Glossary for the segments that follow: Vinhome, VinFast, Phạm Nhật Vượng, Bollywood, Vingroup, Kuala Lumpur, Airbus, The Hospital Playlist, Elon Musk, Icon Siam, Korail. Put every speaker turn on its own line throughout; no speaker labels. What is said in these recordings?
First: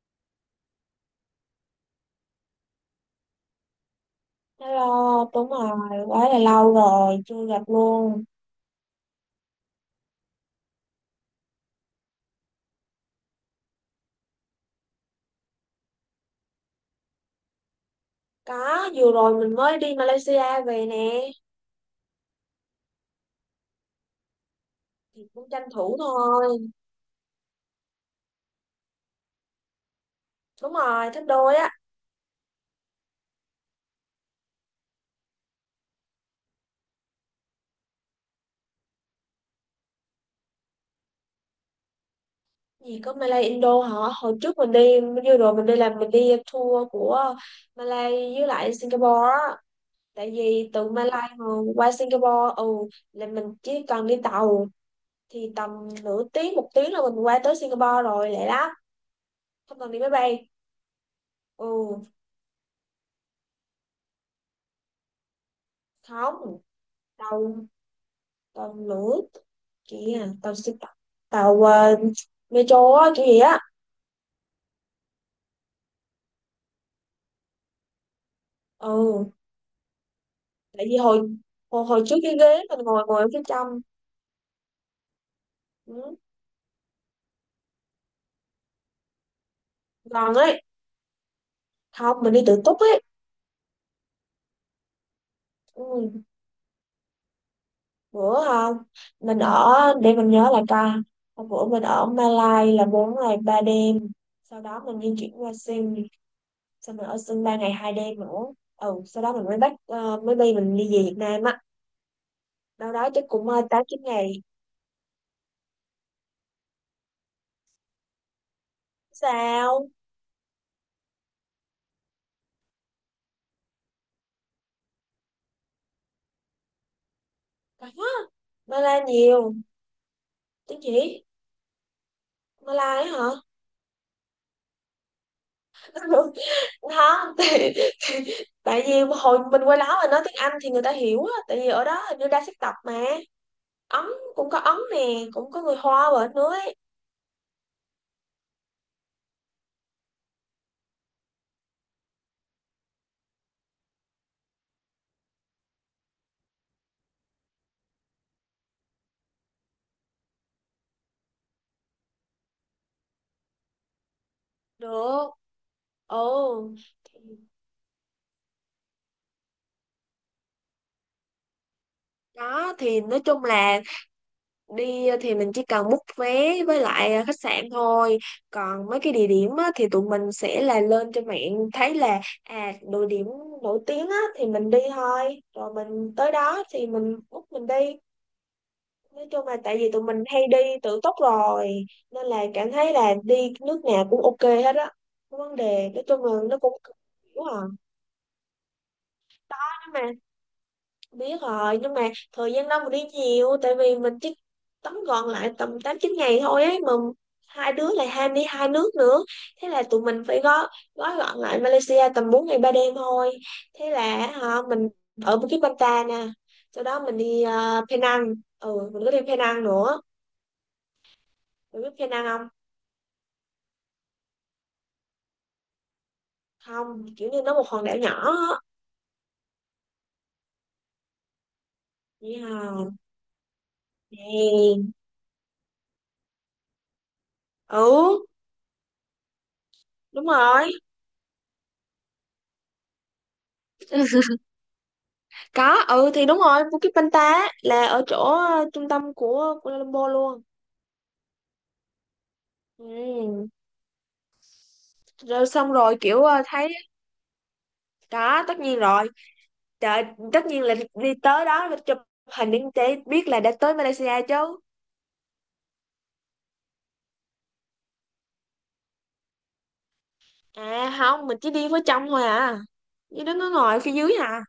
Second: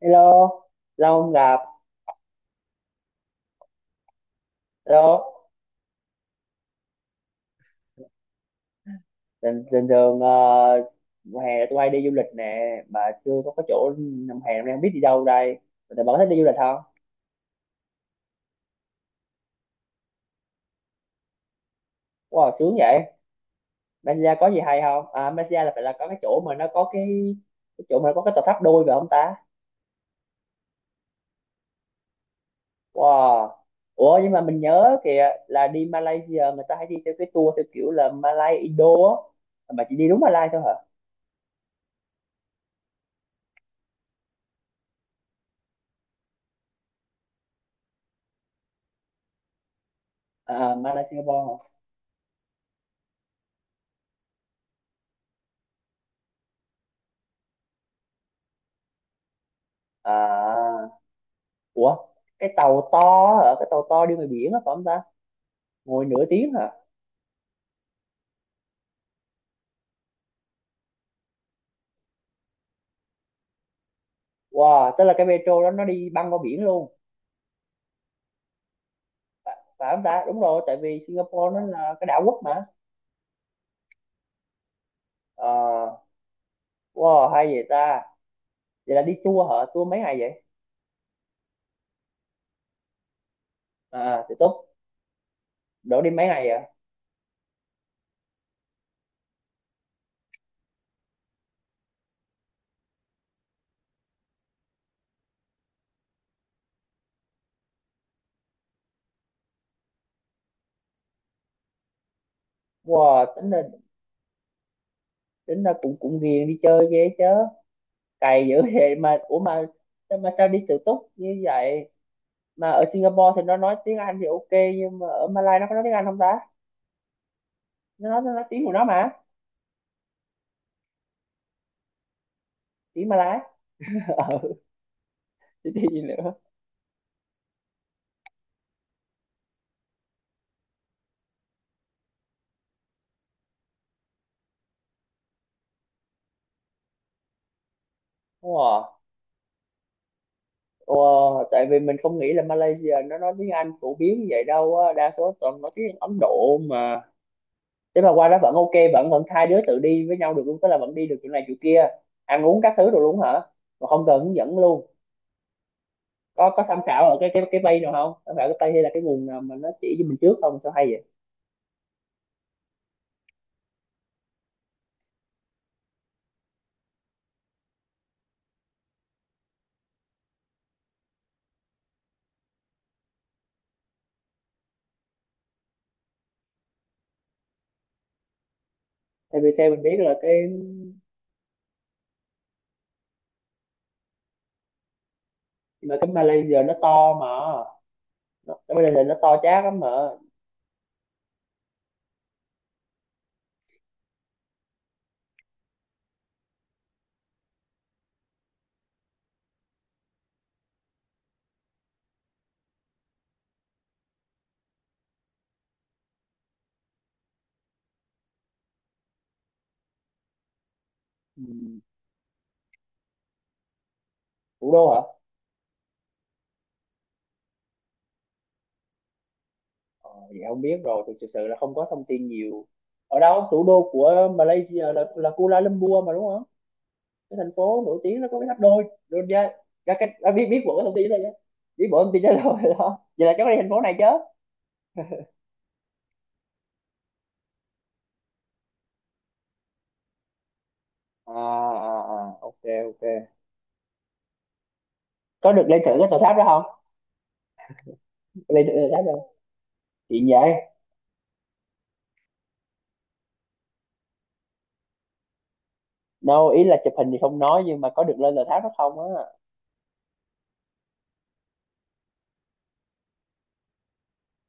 Hello, lâu không gặp. Hello,
Hello, đúng rồi, quá là lâu rồi, chưa gặp luôn.
bình thường mùa hè là tụi bay đi du lịch nè, mà chưa có cái chỗ năm hè năm nay không biết đi đâu đây. Tụi bạn có thích đi du lịch không?
Có, vừa rồi mình mới đi Malaysia về nè,
Wow, sướng vậy. Malaysia có gì hay không?
thì
À,
cũng
Malaysia
tranh
là phải là
thủ
có cái chỗ mà
thôi.
nó có cái chỗ mà nó có cái tòa tháp đôi phải không ta?
Đúng rồi, thích đôi á.
Wow. Ủa nhưng mà mình nhớ kìa là đi Malaysia người ta hay đi theo cái tour theo kiểu là Malay Indo á. Mà chị đi đúng Malay thôi hả?
Gì có Malay Indo hả? Hồi trước mình đi, vừa rồi mình đi làm mình đi tour của Malay với lại Singapore á. Tại vì
À,
từ
Malay
Malay mà
Singapore hả?
qua Singapore, ừ, là mình chỉ cần đi tàu thì tầm nửa tiếng, một tiếng là mình qua tới Singapore rồi, lẹ lắm. Không cần đi máy bay.
À, ủa,
Ừ,
cái tàu to hả, cái tàu to đi ngoài biển á phải không ta, ngồi nửa tiếng
không.
hả?
Tàu, tàu lửa kìa, tàu xe, tàu metro á kiểu gì á.
Wow, tức là cái metro đó nó đi băng qua biển luôn
Ừ,
phải không ta? Đúng rồi, tại
tại vì
vì
hồi
Singapore nó
hồi,
là
hồi
cái
trước
đảo
cái
quốc
ghế
mà.
mình ngồi ngồi ở phía trong.
Ờ,
Ừ,
wow hay vậy ta. Vậy là đi tour hả, tour mấy ngày
gần
vậy?
ấy, không, mình đi tự túc ấy.
À thì tốt. Đổ đi
Ừ,
mấy ngày vậy?
bữa không, mình ở, để mình nhớ lại coi. Hôm bữa mình ở Malai là 4 ngày 3 đêm, sau đó mình di chuyển qua Sing, xong mình ở Sing 3 ngày 2 đêm nữa. Ừ, sau đó mình mới bay mình đi về Việt Nam á, đâu đó chắc
Wow,
cũng
tính là
8 9 ngày.
tính là cũng cũng ghiền đi chơi ghê chứ, cày dữ vậy mà. Ủa
Sao?
mà sao đi tự túc như vậy, mà ở Singapore thì nó nói tiếng Anh thì ok, nhưng mà ở Malaysia nó có nói tiếng Anh không ta? Nó nói tiếng của nó
Mala
mà.
nhiều tiếng chỉ, Mala ấy
Tiếng
hả?
Malay ờ chứ gì nữa.
Không, thì, tại vì hồi mình qua đó mà nói tiếng Anh thì người ta hiểu á, tại vì ở đó hình như đa sắc tộc mà. Ấn, cũng có Ấn nè, cũng có người Hoa ở nữa ấy.
Đúng rồi. Ủa, tại vì mình không nghĩ là Malaysia nó nói tiếng Anh phổ biến như vậy đâu á, đa số toàn nói tiếng Ấn Độ mà. Thế mà qua đó vẫn ok, vẫn vẫn hai đứa tự đi với nhau được luôn, tức là vẫn đi được chỗ này chỗ kia, ăn uống các thứ rồi luôn hả, mà không cần hướng dẫn luôn?
Được.
Có
Ồ,
tham khảo ở
thì
cái bay nào không, tham khảo cái bay hay là cái nguồn nào mà nó chỉ cho mình trước không, sao hay vậy?
đó, thì nói chung là đi thì mình chỉ cần book vé với lại khách sạn thôi, còn mấy cái địa điểm á, thì tụi mình sẽ là lên trên mạng thấy là à, địa điểm nổi tiếng á, thì mình đi thôi, rồi mình tới đó thì mình book mình đi. Nói
Tại
chung
vì
là
theo
tại
mình
vì
biết
tụi
là
mình hay
cái
đi tự túc rồi nên là cảm thấy là đi nước nào cũng ok hết á. Không vấn đề,
mà
nói
cái
chung là nó
Malaysia
cũng
nó to mà,
hiểu à.
nó, cái Malaysia nó to chát lắm mà.
Biết rồi, nhưng mà thời gian đâu mà đi nhiều, tại vì mình chỉ tóm gọn lại tầm 8 9 ngày thôi ấy mà, hai đứa lại ham đi hai nước nữa, thế là tụi mình phải gói gói gọn lại Malaysia tầm 4 ngày 3 đêm thôi. Thế là họ mình ở Bukit Bintang nè, sau đó mình đi Penang, ừ, mình có đi Penang nữa.
Ừ.
Mình biết Penang không?
Thủ đô hả?
Không, kiểu như nó một hòn đảo nhỏ á.
Ờ, vậy không biết rồi, thực sự sự là không có thông tin
Vậy hả?
nhiều. Ở đâu, thủ đô của
Yeah.
Malaysia là Kuala Lumpur mà đúng không? Cái thành phố nổi tiếng
Ừ,
nó có cái tháp đôi. Đôi ra, ra cái
đúng
à, biết biết
rồi.
bộ thông tin thôi nhé. Biết bộ thông tin đó rồi đó. Vậy là cháu có đi thành phố này chứ?
Có, ừ, thì đúng rồi, Bukit Banta á, là ở chỗ trung tâm của Kuala Lumpur luôn.
À, à, à, ok, ok.
Ừ, rồi
Có được
xong
lên thử
rồi
cái tòa
kiểu
tháp đó
thấy.
không?
Đó, tất
Lên thử
nhiên
tòa tháp
rồi.
không?
Trời,
Chuyện
tất
vậy.
nhiên là đi tới đó phải chụp hình để biết là đã tới Malaysia chứ.
Đâu, ý là chụp hình thì không nói nhưng mà có được lên tòa tháp đó không á?
À không, mình chỉ đi với trong thôi à, như đó nó ngồi phía dưới à.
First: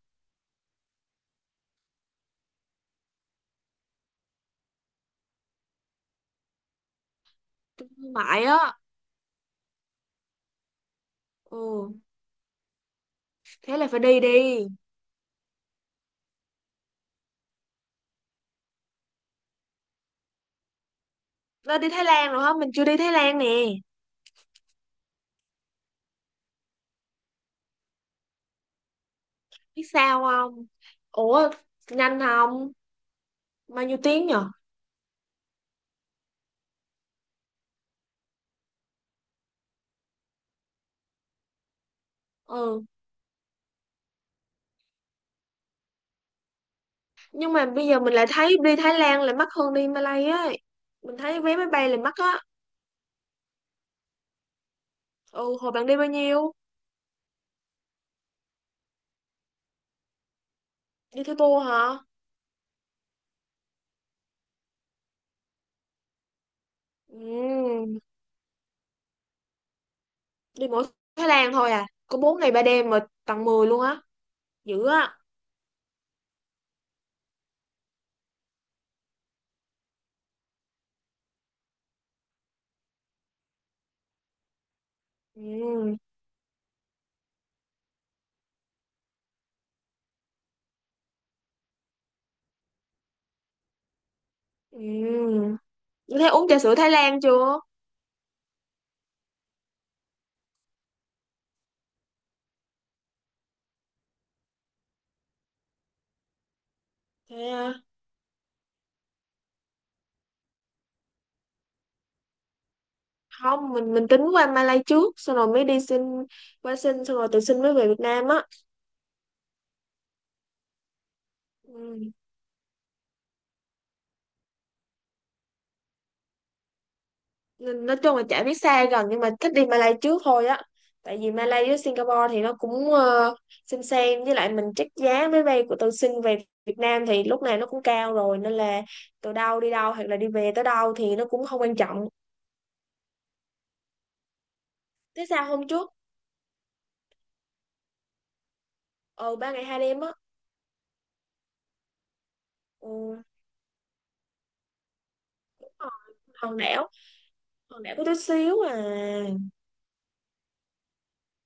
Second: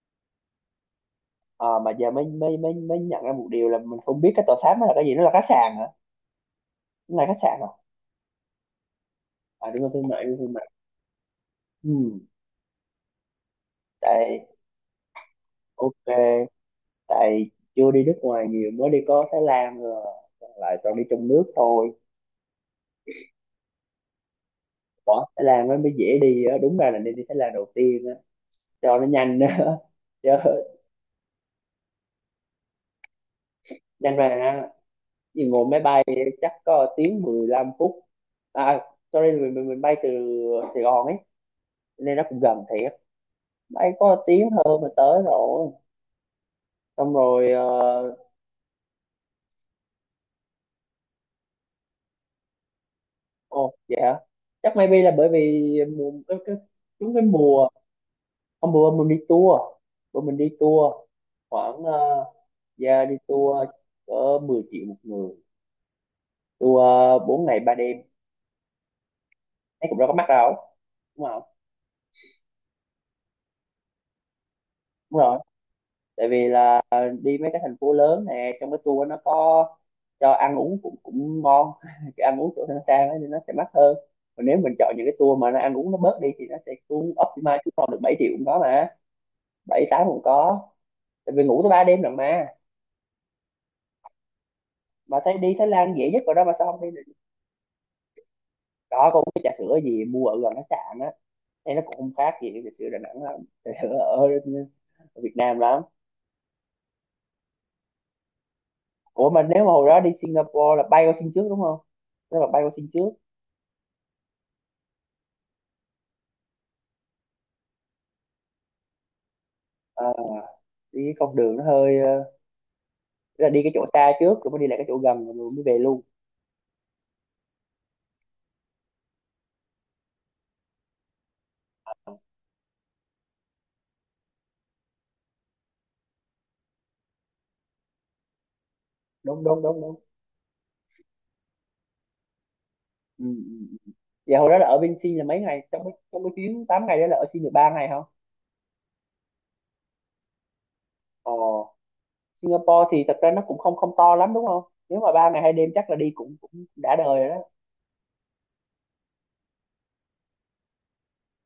À, mà giờ mới mới mới mới nhận ra một điều là mình không biết cái tòa tháp đó là cái gì, nó là khách sạn hả? Nó là khách sạn hả?
Trung thương mại á.
À đúng rồi, thương mại, đúng rồi, thương mại.
Ừ,
Ừ.
thế là phải đi
Tại
đi.
ok, tại chưa đi nước ngoài nhiều, mới đi có Thái Lan rồi, còn lại toàn đi trong nước
Nó đi
thôi.
Thái Lan rồi hả? Mình chưa đi Thái Lan nè.
Bỏ Thái Lan nó mới dễ đi á, đúng ra là nên đi Thái Lan đầu tiên á, cho nó nhanh á.
Biết sao
Chứ
không? Ủa, nhanh không? Bao nhiêu
nhanh mà
tiếng nhở?
á, vì ngồi máy bay chắc có tiếng 15 phút. À sorry, mình bay từ Sài Gòn ấy, nên nó cũng gần
Ừ,
thiệt, bay có tiếng hơn mà tới rồi, xong rồi
nhưng mà bây giờ mình lại thấy đi Thái Lan lại mắc hơn đi Malay ấy, mình thấy vé máy bay lại mắc á.
ồ vậy hả. Chắc maybe là bởi
Ừ,
vì
hồi bạn đi bao
mùa
nhiêu?
cái đúng cái mùa. Hôm bữa mình đi tour
Đi theo tour
khoảng
hả?
ra đi tour cỡ 10 triệu một người tour, 4 ngày ba
Ừ,
đêm thấy cũng đâu có mắc đâu.
đi mỗi Thái
Đúng không?
Lan thôi à có 4 ngày 3 đêm mà tặng 10 luôn á, dữ á.
Đúng rồi, tại vì là đi mấy cái thành phố lớn nè, trong cái tour nó có cho ăn uống cũng cũng ngon, cái ăn uống chỗ nó sang ấy, nên nó sẽ mắc hơn. Còn nếu mình chọn những cái tour mà nó ăn uống nó
Ừ,
bớt đi thì nó sẽ xuống optimize xuống còn được 7 triệu cũng có mà, bảy tám cũng có, tại vì ngủ tới 3 đêm lần mà. Mà thấy
ừ.
đi Thái Lan dễ
Như
nhất
thế,
rồi đó,
uống
mà
trà
sao
sữa
không
Thái
đi.
Lan chưa?
Đó có uống cái trà sữa gì mua ở gần khách sạn á, thế nó cũng không khác gì trà sữa Đà Nẵng lắm, trà sữa ở Việt Nam lắm.
Thế à?
Ủa mà nếu mà hồi đó đi Singapore là bay qua Sing trước đúng không, nếu mà bay qua Sing trước
Không, mình tính qua Malay trước, xong rồi mới đi xin, qua xin xong rồi tự xin mới về Việt Nam á.
ờ, đi cái con đường nó hơi
Ừ.
tức là đi cái chỗ xa trước rồi mới đi lại cái chỗ gần rồi mới về luôn.
Nên nói chung là chả biết xa gần nhưng mà thích đi Malay trước thôi á, tại vì Malay với Singapore thì nó cũng xem, với lại mình check giá máy bay của tôi xin về Việt Nam thì lúc này nó cũng cao rồi, nên là từ
Đúng
đâu
đúng
đi
đúng
đâu
đúng.
hoặc là đi về tới đâu thì nó cũng không quan trọng.
Ừ. Ừ, ừ. Vậy hồi đó là ở bên Sing là
Thế
mấy
sao
ngày,
hôm
trong
trước?
cái chuyến 8 ngày đó là ở Sing được 3 ngày không?
Ờ 3 ngày 2 đêm á.
Ồ, Singapore thì thật
Ừ,
ra nó cũng không không to lắm đúng không? Nếu mà 3 ngày 2 đêm
đúng
chắc
rồi.
là đi cũng cũng
Hòn đảo,
đã đời rồi đó.
hòn đảo có tí xíu à.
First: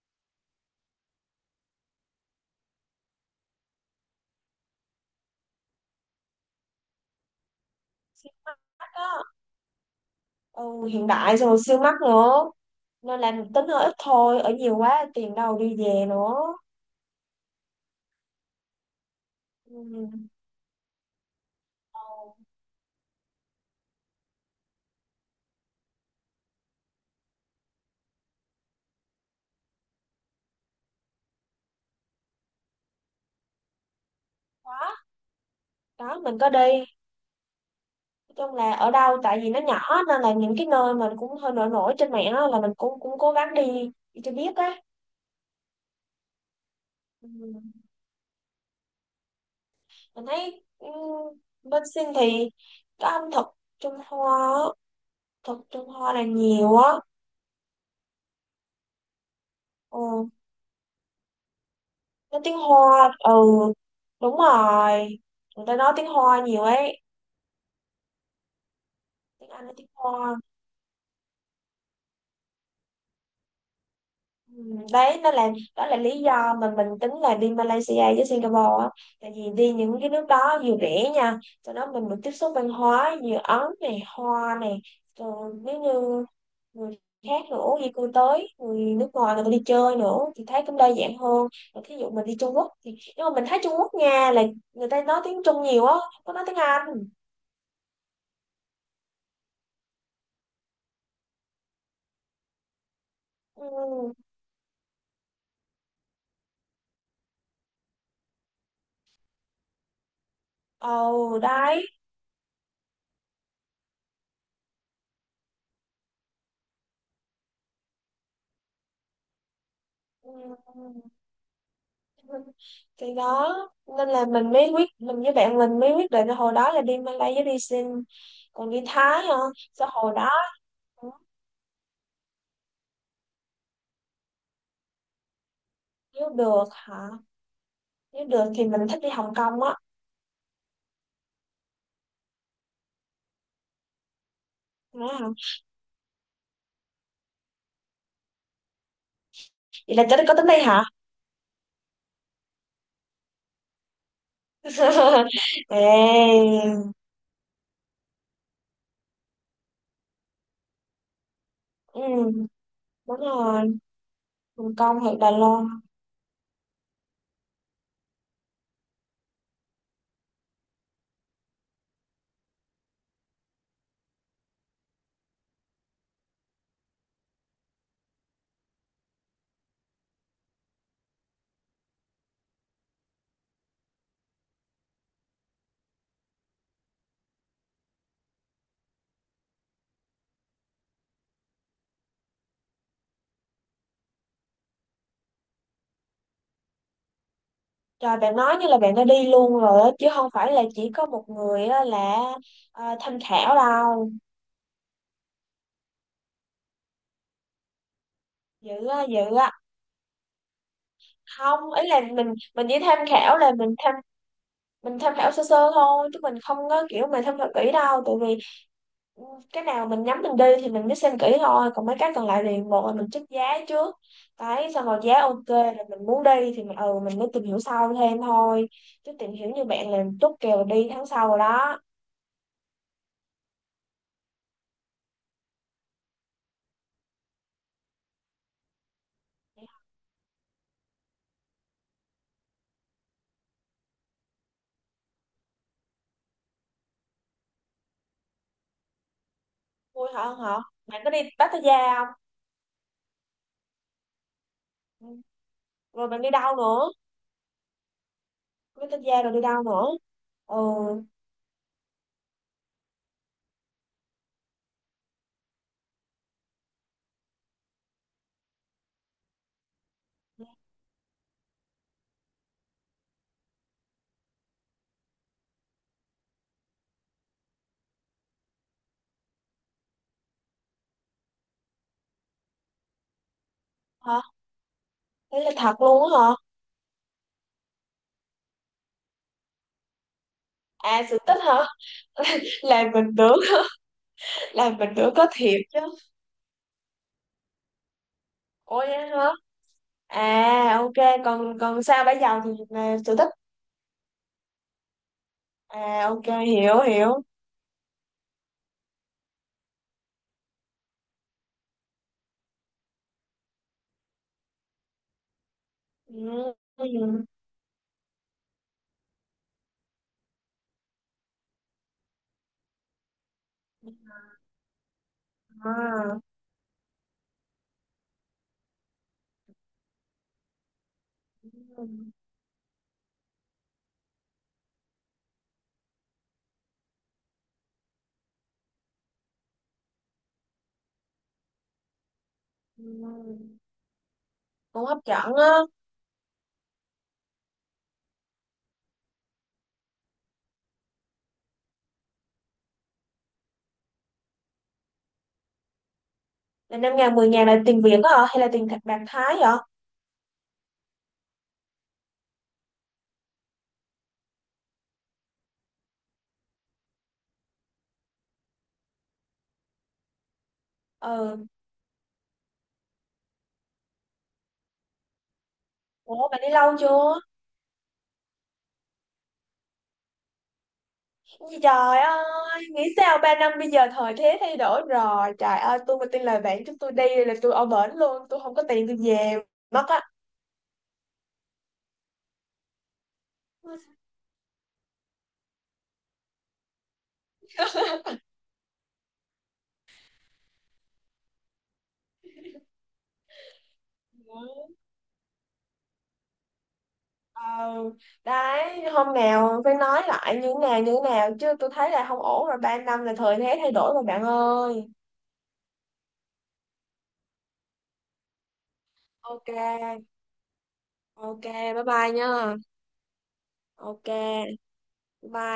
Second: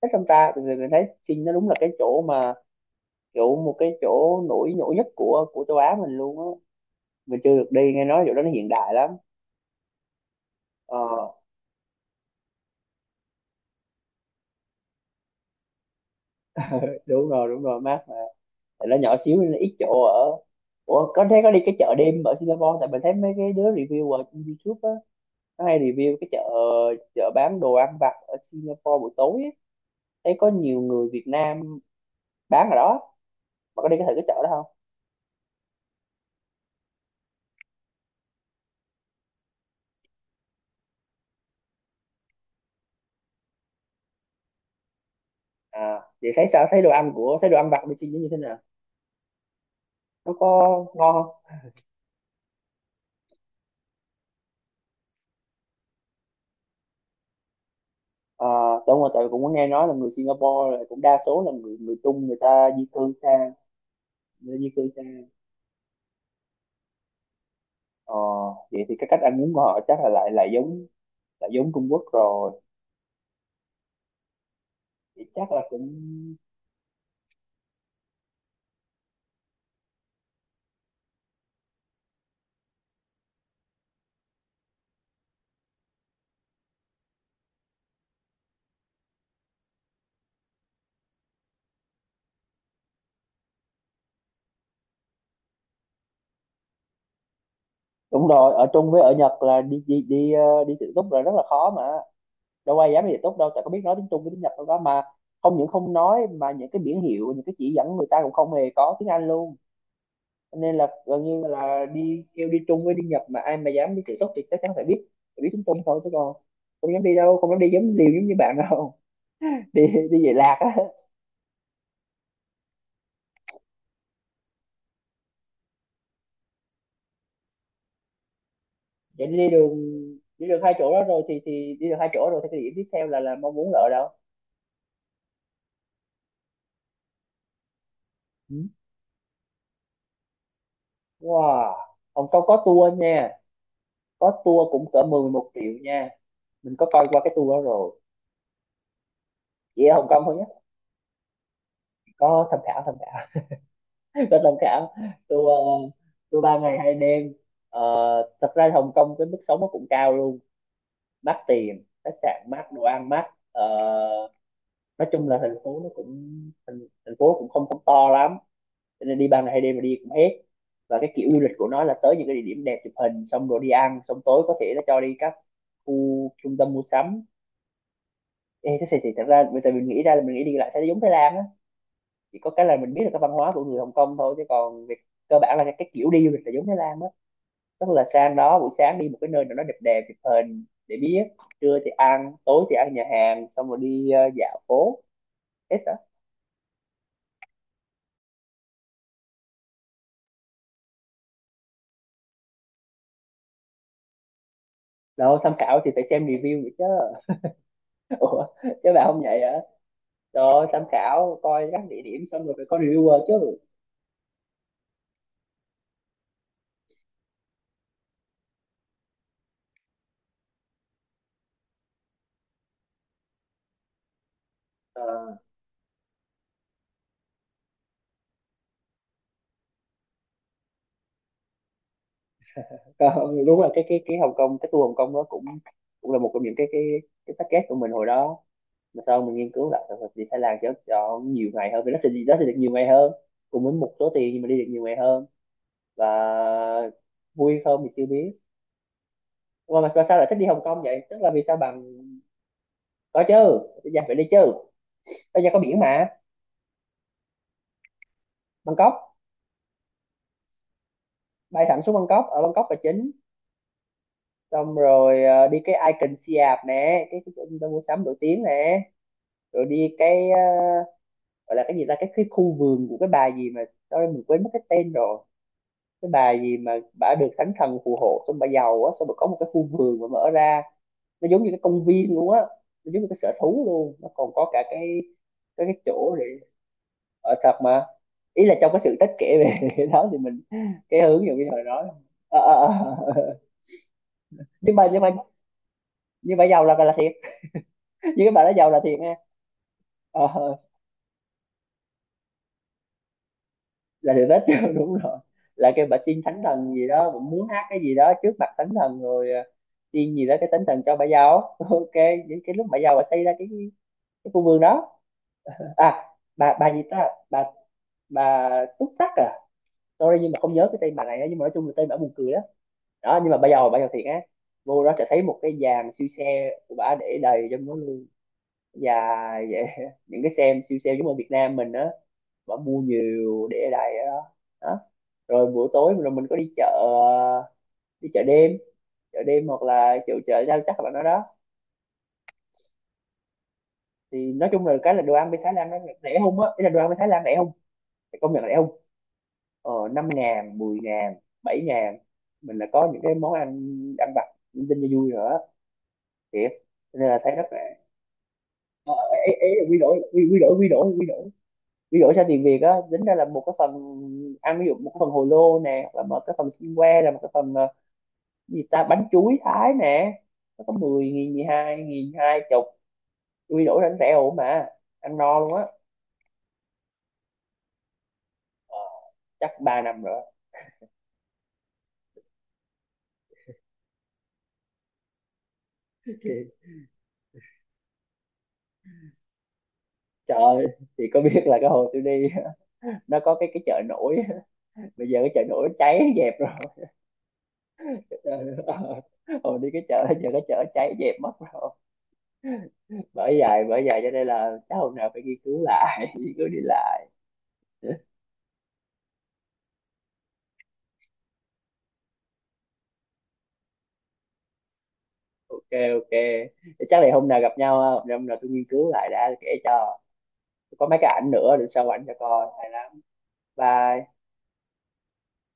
Thích trong ta? Thì mình thấy Trinh nó đúng là cái chỗ mà, kiểu một cái chỗ nổi nổi nhất của châu Á mình luôn á. Mình chưa được đi, nghe nói
Siêu
chỗ đó nó
mắc
hiện
á.
đại lắm.
Ừ,
Ờ,
hiện đại xong rồi siêu mắc nữa, nên là tính hơi ít thôi, ở nhiều quá tiền đâu đi về nữa.
đúng rồi, mát mà. Tại nó nhỏ xíu nên nó ít chỗ
Ừ.
ở. Ủa, có thế có đi cái chợ đêm ở
Ừ.
Singapore? Tại mình thấy mấy cái đứa review ở trên YouTube á, nó hay review cái chợ chợ bán đồ ăn vặt ở Singapore buổi tối ấy. Thấy có nhiều người Việt Nam bán ở đó, mà có đi cái thử cái chợ đó không?
Đó, đó mình có đi, nói chung là ở đâu tại vì nó nhỏ nên là những cái nơi mà cũng hơi nổi nổi trên mạng á, là mình cũng cũng cố gắng đi đi cho biết á.
À vậy thấy sao, thấy đồ ăn
Ừ.
của, thấy đồ ăn vặt bên Sing nó như thế nào,
Mình
nó
thấy
có ngon?
bên Sinh thì có ẩm thực Trung Hoa á, thực Trung Hoa là nhiều á.
À, đúng rồi, tại vì cũng có nghe nói là người
Ừ,
Singapore là cũng đa số là người người Trung, người
nói tiếng
ta di
Hoa.
cư
Ừ,
sang,
đúng
người ta di cư
rồi,
sang.
người ta nói tiếng Hoa nhiều ấy,
Ờ, vậy thì cái cách ăn
tiếng
uống của
Anh, nói
họ
tiếng
chắc là lại
Hoa.
lại giống Trung Quốc rồi.
Ừ, đấy
Thì
nó là,
chắc là
đó là lý
cũng
do mà mình tính là đi Malaysia với Singapore á, tại vì đi những cái nước đó vừa rẻ nha, cho đó mình được tiếp xúc văn hóa như Ấn này, Hoa này, rồi nếu như người khác nữa di cư tới, người nước ngoài người ta đi chơi nữa thì thấy cũng đa dạng hơn. Rồi thí dụ mình đi Trung Quốc thì, nhưng mà mình thấy Trung Quốc nha là người ta nói tiếng Trung nhiều á, không có nói tiếng Anh.
đúng rồi, ở Trung với ở Nhật là đi đi đi ờ, đi tự túc là rất là khó mà. Đâu ai dám đi tự túc đâu, tại có biết nói tiếng
Ừ.
Trung với tiếng Nhật đâu đó mà, không những không nói mà những cái biển hiệu, những cái chỉ dẫn người ta cũng không hề có tiếng Anh luôn. Nên là gần
Ồ,
như là
đấy.
đi, kêu đi Trung với đi Nhật mà ai mà dám đi tự túc thì chắc chắn phải biết tiếng Trung thôi, chứ còn không dám đi đâu, không dám đi giống liều giống như bạn đâu. Đi đi về lạc á.
Ừ, thì đó, nên là mình với bạn mình mới quyết định là hồi đó là đi Malay với đi Sin, còn đi Thái
Vậy
hả,
đi đường,
sao hồi đó.
đi được hai chỗ đó rồi thì đi được hai chỗ rồi thì cái điểm tiếp theo là mong muốn là ở đâu?
Nếu được hả? Nếu được
Ừ.
thì mình thích đi Hồng Kông á.
Wow. Hồng Kông có tour nha, có tour cũng cỡ
Nói hả?
11 triệu nha, mình có coi qua cái tour đó rồi, chỉ ở
Vậy là
Hồng Kông
tới có
thôi
tính
nhé.
đi hả?
Có tham khảo, tôi thông cảm. Tôi ờ, tôi
Ê,
3 ngày 2 đêm. Ờ, thật ra Hồng Kông cái mức sống nó cũng cao luôn, mắc tiền, khách
ừ,
sạn mắc, đồ ăn
đúng
mắc. Ờ,
rồi. Hồng Kông
nói
hoặc
chung
Đài
là thành
Loan.
phố nó cũng thành, thành phố cũng không không to lắm, cho nên đi 3 ngày 2 đêm mà đi cũng hết. Và cái kiểu du lịch của nó là tới những cái địa điểm đẹp chụp hình xong rồi đi ăn, xong tối có thể nó cho đi các khu trung tâm mua sắm. Ê, thế thì thật ra bây giờ mình nghĩ ra là mình nghĩ đi lại sẽ giống Thái Lan á, chỉ có cái là mình biết là cái văn hóa của người Hồng Kông thôi, chứ còn việc cơ bản là cái kiểu đi du lịch là giống Thái Lan đó. Tức là sang đó buổi sáng đi một cái nơi nào đó đẹp đẹp chụp hình để biết, trưa thì ăn, tối thì ăn nhà hàng xong rồi đi dạo phố, hết á.
Trời, bạn nói như là bạn đã đi luôn rồi á, chứ không phải là chỉ có một người á là tham khảo đâu,
Đâu tham khảo thì phải xem review vậy chứ. Ủa,
dữ
chứ
á,
bà không
dữ
vậy hả?
á.
Rồi tham khảo coi
Không,
các
ý là
địa điểm
mình
xong rồi phải
mình
có
chỉ tham
reviewer
khảo, là
chứ.
mình tham khảo sơ sơ thôi chứ mình không có kiểu mà tham khảo kỹ đâu, tại vì ừ, cái nào mình nhắm mình đi thì mình mới xem kỹ thôi, còn mấy cái còn lại thì một là mình check giá trước, đấy xong rồi
Ờ,
giá ok rồi mình muốn đi thì mình mới tìm hiểu sau thêm thôi, chứ tìm hiểu như bạn là chốt kèo đi tháng sau rồi đó.
còn, đúng là cái Hồng Kông, cái tour Hồng Kông đó cũng cũng là một trong những cái cái package của mình hồi đó, mà sau mình nghiên cứu lại thì sự đi Thái Lan cho nhiều ngày hơn, vì nó sẽ được nhiều ngày hơn cùng với một số tiền, nhưng mà đi được nhiều ngày hơn, và vui không thì chưa biết. Mà
Vui
sao
hả,
lại thích
không
đi
hả?
Hồng Kông
Bạn
vậy,
có
tức
đi
là vì sao bạn.
Pattaya không?
Có chứ. Bây giờ phải đi chứ.
Ừ.
Bây giờ có biển mà.
Rồi bạn đi đâu nữa?
Bangkok.
Pattaya rồi đi đâu nữa? Ừ.
Bay thẳng xuống Bangkok, ở Bangkok là chính. Xong rồi đi cái Icon Siam nè, cái chỗ trung tâm mua sắm nổi tiếng nè. Rồi đi gọi là cái gì ta, cái khu vườn của cái bà gì mà, đó mình quên mất cái tên rồi. Cái bà gì mà bà được thánh thần phù hộ, xong bà giàu á, xong bà có một cái khu vườn mà mở ra nó giống như cái công viên luôn á, nó giống như cái sở thú luôn, nó
Hả?
còn có cả cái
Đấy là
cái
thật
cái
luôn
chỗ
á
để
hả?
ở thật mà. Ý là trong cái sự tích kể về cái đó thì mình cái
À, sự
hướng dụ
tích
như hồi
hả?
đó. Ờ,
Làm
ờ,
mình
ờ.
tưởng.
nhưng
Làm
mà
mình
nhưng mà
tưởng có thiệt chứ.
nhưng mà giàu là thiệt. Nhưng cái bà đó giàu
Ủa
là thiệt
vậy
nha.
hả?
Ờ, ờ,
À ok, còn còn sao bây giờ thì là sở thích.
là sự tích đúng rồi. Là cái bà
À
tiên
ok,
thánh thần
hiểu
gì đó
hiểu.
cũng muốn hát cái gì đó trước mặt thánh thần rồi, tiên gì đó cái thánh thần cho bà giàu. Ok, những cái lúc bà giàu bà xây ra cái khu vườn đó. À,
Ừ.
bà gì ta,
Ừ.
bà túc tắc à. Sorry nhưng mà không nhớ cái tên bà này á, nhưng mà nói chung là tên bà buồn cười đó. Đó nhưng mà bây giờ thiệt á, vô đó sẽ thấy một cái dàn siêu
À.
xe của bà để đầy trong đó luôn, dài vậy. Những cái xe siêu xe giống ở Việt Nam mình á,
Ừ.
bà mua nhiều để đầy ở đó. Đó rồi buổi tối rồi mình có đi chợ, đi chợ đêm. Chợ đêm hoặc là chợ chợ rau chắc là nó đó.
Ừ.
Thì nói chung là
Cũng
cái
hấp
là đồ ăn
dẫn
bên
á.
Thái Lan nó rẻ không á, ý là đồ ăn bên Thái Lan rẻ không. Phải công nhận rẻ không. 5 ngàn, 10.000, 7.000, mình là có những cái món ăn ăn vặt linh tinh cho vui nữa, thiệt.
Là năm
Cho nên
ngàn,
là
mười
thấy rất
ngàn
là
là tiền Việt á hả? Hay là tiền thật
ờ,
bạc Thái
ấy
vậy?
là quy đổi quy đổi sang tiền Việt á, tính ra là một cái phần ăn, ví dụ một cái phần hồ lô nè hoặc là một cái phần xiên que là một cái phần, cái gì ta, bánh chuối Thái nè, nó có 10.000, mười
Ừ.
hai nghìn 20. Quy đổi đánh rẻ ổn mà, ăn no luôn á.
Ủa bạn đi lâu chưa?
Ờ, chắc 3 năm rồi.
Ôi Trời ơi, nghĩ sao 3 năm bây giờ thời thế thay đổi rồi. Trời ơi, tôi mà tin
Thì,
lời bạn chúng tôi đi là tôi ở bển luôn. Tôi không có tiền tôi về mất á.
trời ơi, thì có biết là cái hồi tôi đi, nó có cái chợ nổi, bây giờ cái chợ nổi cháy dẹp rồi. Hồi đi cái chợ, giờ cái chợ cháy dẹp mất rồi. Bởi vậy cho nên là chắc
Ừ.
hôm nào phải nghiên cứu lại. Nghiên cứu đi lại.
Ờ, đấy hôm nào phải nói lại như nào chứ tôi thấy là không ổn rồi, 3 năm là thời thế thay đổi rồi bạn ơi.
Ok, ok. Chắc là hôm nào gặp nhau ha, hôm nào tôi nghiên cứu lại đã
Ok,
kể cho, có mấy cái ảnh
ok.
nữa để
Bye
sau ảnh
bye
cho
nha.
coi hay lắm.
Ok.
Bye.
Bye.